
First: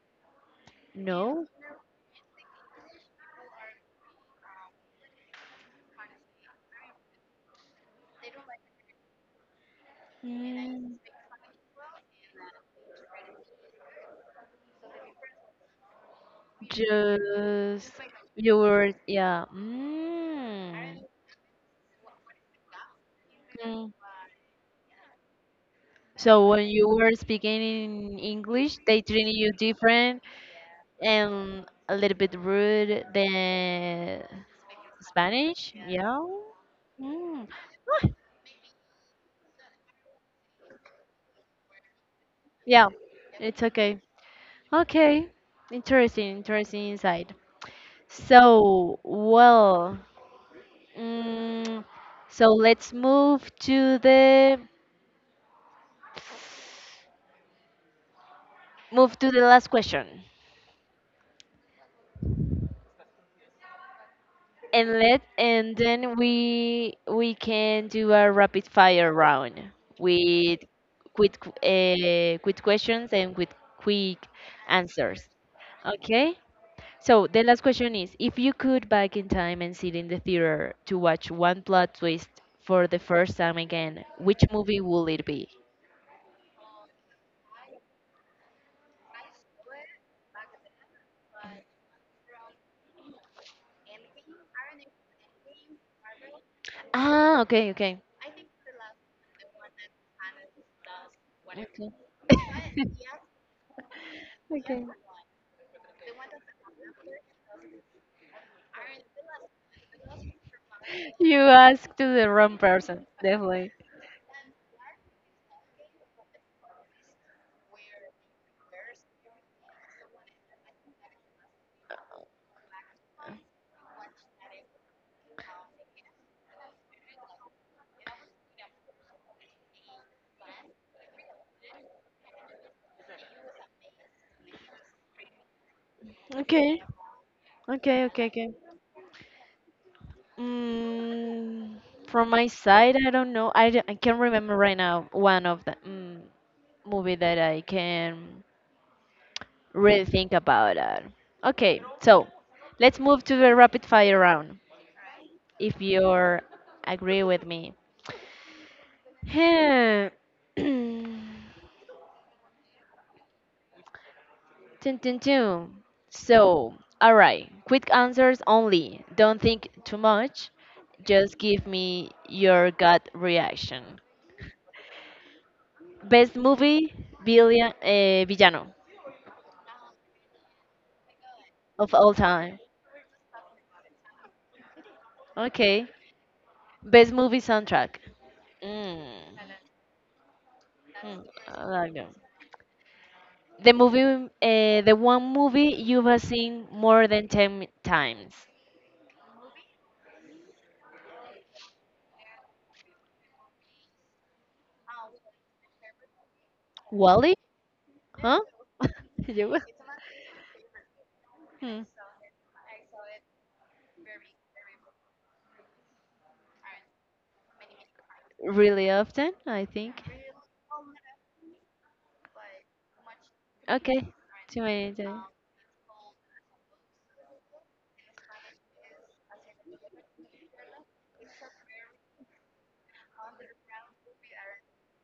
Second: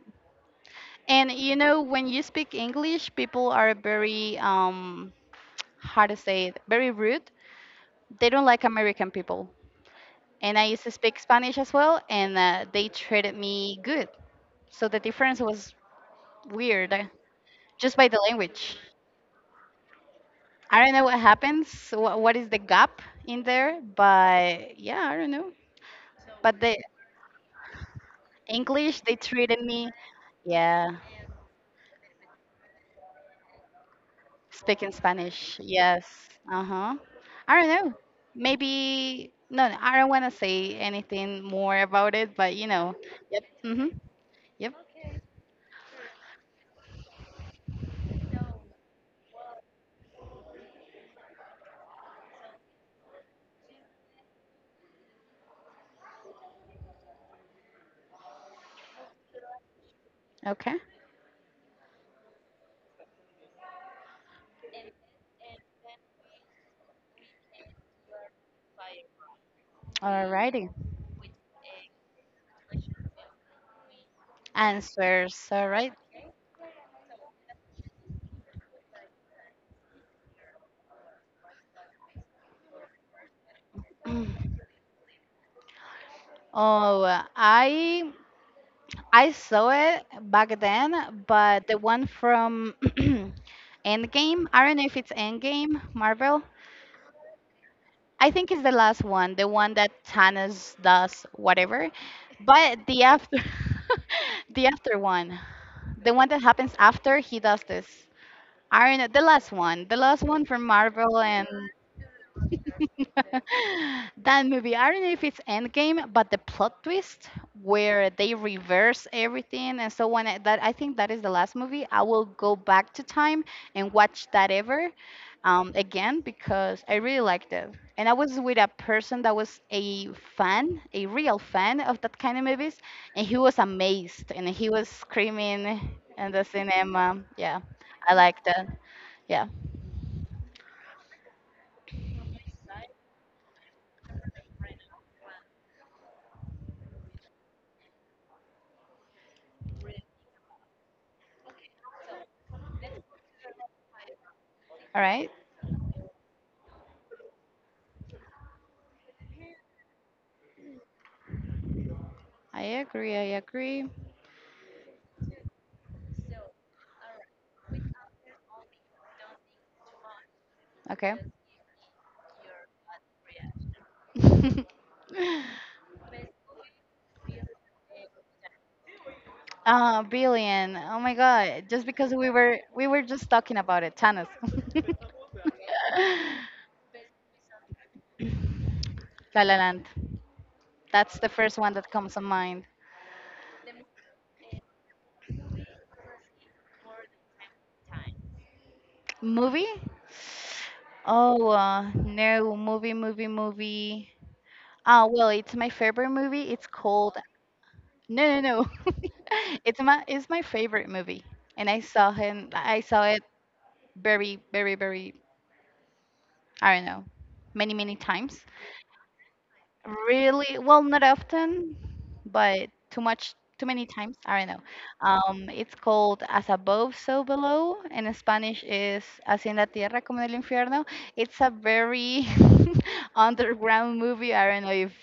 B: And
A: no,
B: you know, when you speak English, people are very how to say it, very rude. They don't like American people. And I used to
A: Mm.
B: speak Spanish as well, and they treated me good. So the difference was weird.
A: Just
B: Just by the
A: you
B: language.
A: were yeah.
B: I don't
A: Mm.
B: know what happens, what is the gap in there,
A: Mm.
B: but yeah, I don't know.
A: So
B: But
A: when
B: the
A: you were speaking in English,
B: English,
A: they
B: they
A: treated you
B: treated me,
A: different
B: yeah,
A: and a little bit rude than
B: speaking Spanish,
A: Spanish. Yeah.
B: yes, uh huh.
A: Mm.
B: I don't know.
A: Oh,
B: Maybe, no, no, I don't want to say anything more about it, but you
A: Yeah,
B: know, yep,
A: it's
B: mm-hmm,
A: okay.
B: yep,
A: Okay, interesting, interesting insight. So, well, mm, so let's move to the last question,
B: okay.
A: and let and then we can do a rapid fire round with
B: Alrighty.
A: quick quick questions and with quick answers.
B: Answers, alright.
A: Okay, so the last question is, if you could back in time and sit in the theater to watch one plot twist for the first time again, which movie will it be?
B: Oh, I I saw it back then, but the one from Endgame, I don't know if it's Endgame, Marvel.
A: Ah, okay, okay.
B: I think it's the last one, the one that Thanos does
A: Okay.
B: whatever. But the after the
A: Okay.
B: after one, the one that happens after he does this. I don't know, the last one from Marvel.
A: You
B: And
A: asked to the wrong person, definitely.
B: that movie, I don't know if it's Endgame, but the plot twist where they reverse everything, and so when I, that I think that is the last movie, I will go back to time and watch that ever again because I really liked it. And I was with a person that was a fan, a real fan of that kind of movies, and he was amazed and he was screaming in the
A: Okay,
B: cinema. Yeah,
A: okay,
B: I
A: okay, okay.
B: liked it. Yeah.
A: Mm, from my side, I don't know. I can't remember right now one of the movie that I can really think about it. Okay, so let's move to the rapid fire round.
B: All right.
A: If you agree with me. Hmm.
B: I agree. I agree.
A: Dun, dun, dun. So, all right, quick answers only. Don't think too much.
B: Okay.
A: Just give me your gut reaction. Best movie Villian, villano
B: Ah, billion. Oh my God. Just
A: of all
B: because we were
A: time.
B: we were just talking about it, Thanos.
A: Okay. Best movie soundtrack. Mm.
B: La La Land. That's
A: Hmm,
B: the first
A: I
B: one that
A: like that.
B: comes to mind.
A: The movie, the one movie you have seen more than 10 times.
B: Movie? Oh, no, movie. Ah, well, it's my favorite movie. It's called
A: Wally?
B: no,
A: Huh?
B: no, no.
A: You?
B: It's my favorite movie, and I
A: Hmm.
B: saw him. I saw it very, very, very. I don't know, many, many times.
A: Really often, I think.
B: Really, well, not often, but too much, too many
A: Okay.
B: times. I don't know.
A: Too many times.
B: It's called As Above, So Below. In Spanish is Así en la Tierra como en el Infierno. It's a very underground movie. I don't know if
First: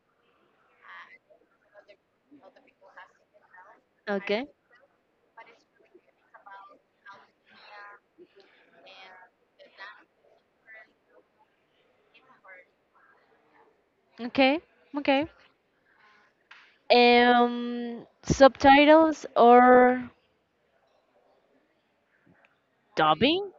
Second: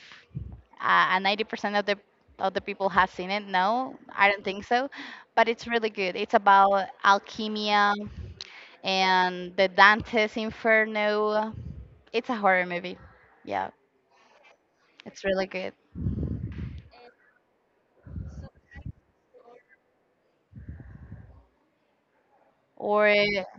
B: 90% of the people have seen it. No, I don't
A: Okay.
B: think so. But it's really good. It's about alchemia and the Dante's Inferno. It's a horror movie. Yeah,
A: Okay,
B: it's
A: okay.
B: really good.
A: Subtitles or
B: Or
A: dubbing?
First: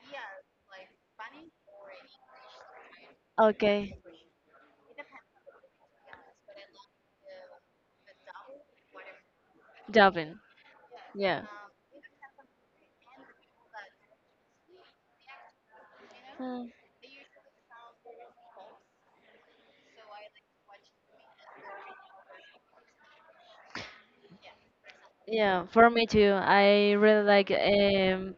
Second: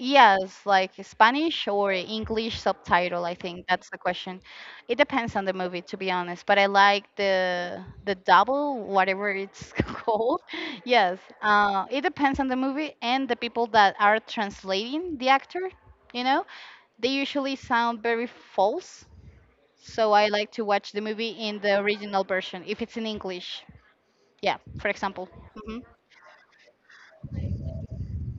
B: yes, like Spanish or English subtitle, I think that's
A: Okay,
B: the question. It depends on the movie, to be honest, but I like the double, whatever it's
A: dubbing.
B: called. Yes,
A: Yeah.
B: it depends on the movie and the people that are translating the actor, you know?
A: Hmm.
B: They usually sound very false, so I like to watch the movie in the original version if it's in English. Yeah, for example.
A: Yeah,
B: Hmm.
A: for me too. I really like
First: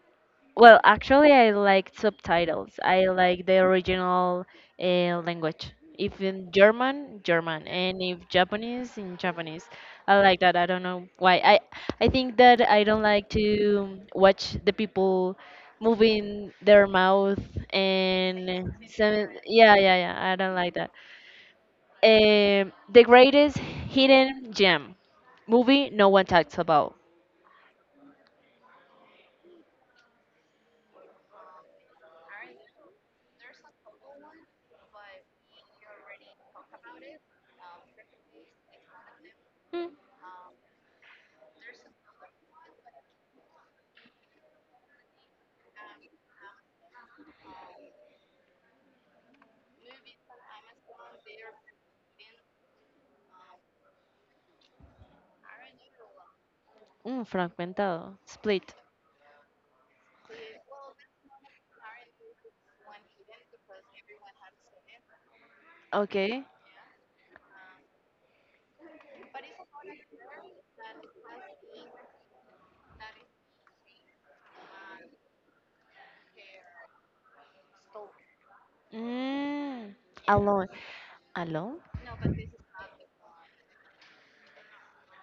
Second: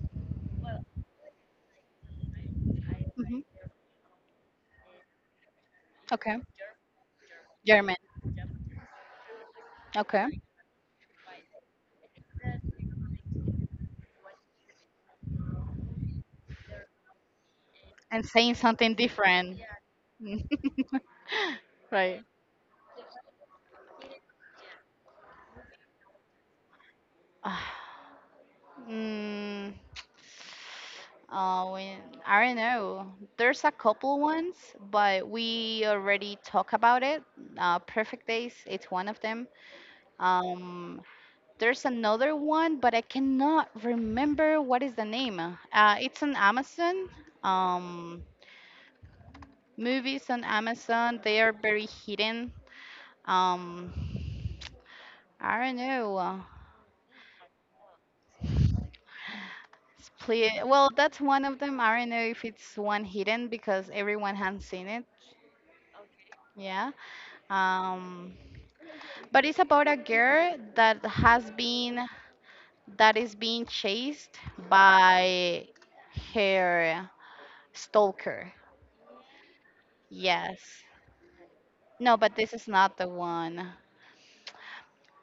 A: Well, actually, I like subtitles. I like the
B: Hmm.
A: original language. If
B: Okay.
A: in German, German,
B: German.
A: and if Japanese, in Japanese. I
B: Okay.
A: like that. I don't know why. I think that I don't like to watch the people moving their mouth
B: And saying
A: and
B: something
A: some,
B: different.
A: yeah, yeah, yeah. I don't like that.
B: Right.
A: The greatest hidden gem movie no one talks about.
B: Ah, mm, uh, we, I don't know. There's a couple ones, but we already talk about it. Perfect Days, it's one of them.
A: Mm,
B: Um, there's another one, but I cannot remember what is the name. It's on Amazon. Um, Movies on Amazon, they are very hidden. Um, I don't know.
A: fragmentado, split.
B: Split. Well, that's one of them. I don't know if it's one hidden because everyone has seen it.
A: Okay.
B: Yeah. Um, but it's about a girl that has been that is being chased by her stalker.
A: Mm, alone.
B: Yes.
A: Alone?
B: No, but this is not the one.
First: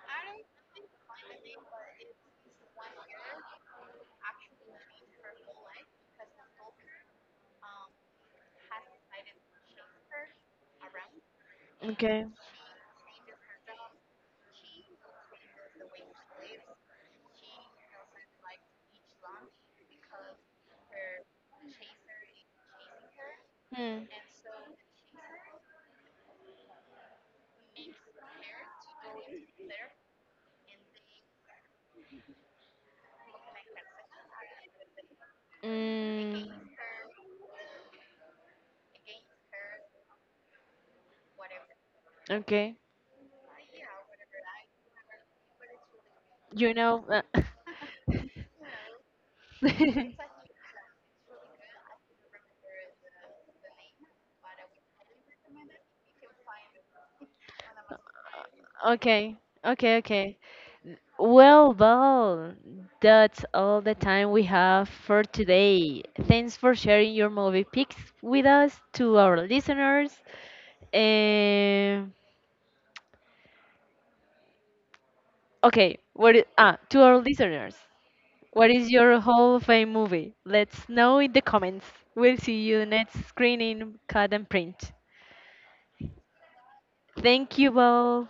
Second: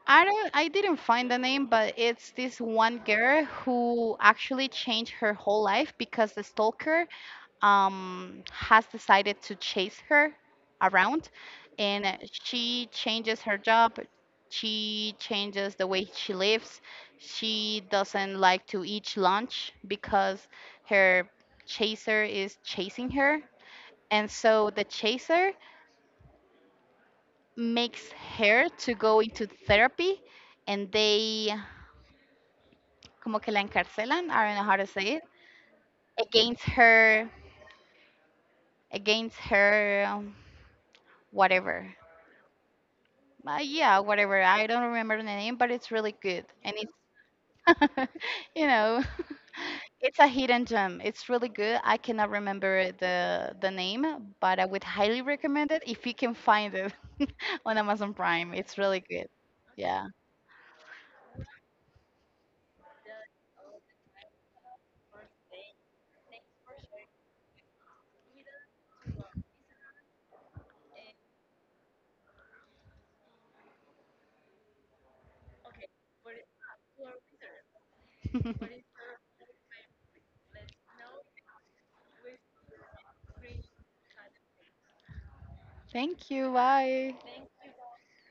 B: I didn't find the name, but it's this one girl who actually changed her whole life because the stalker has decided to chase her around and
A: Okay.
B: she changes her job, she changes the way she lives, she doesn't like to eat lunch because her chaser is chasing her,
A: Mm,
B: and so the chaser makes her to go into therapy, and they como que la encarcelan, I don't know how to say it,
A: mm,
B: against her, against her whatever.
A: okay.
B: Yeah, whatever. I don't remember the name, but it's really good.
A: You
B: And it's,
A: know.
B: you know, it's a hidden gem. It's really good. I cannot remember the name, but I would highly recommend it if you can find it on Amazon Prime. It's really good.
A: Okay, okay,
B: Yeah.
A: okay. Well, well, that's all the time we have for today. Thanks for sharing your movie picks with us to our listeners. Um, to our listeners. What is your Hall of Fame movie? Let's know in the comments. We'll see you next screening, cut and print.
B: Thank you. Bye.
A: Thank you all.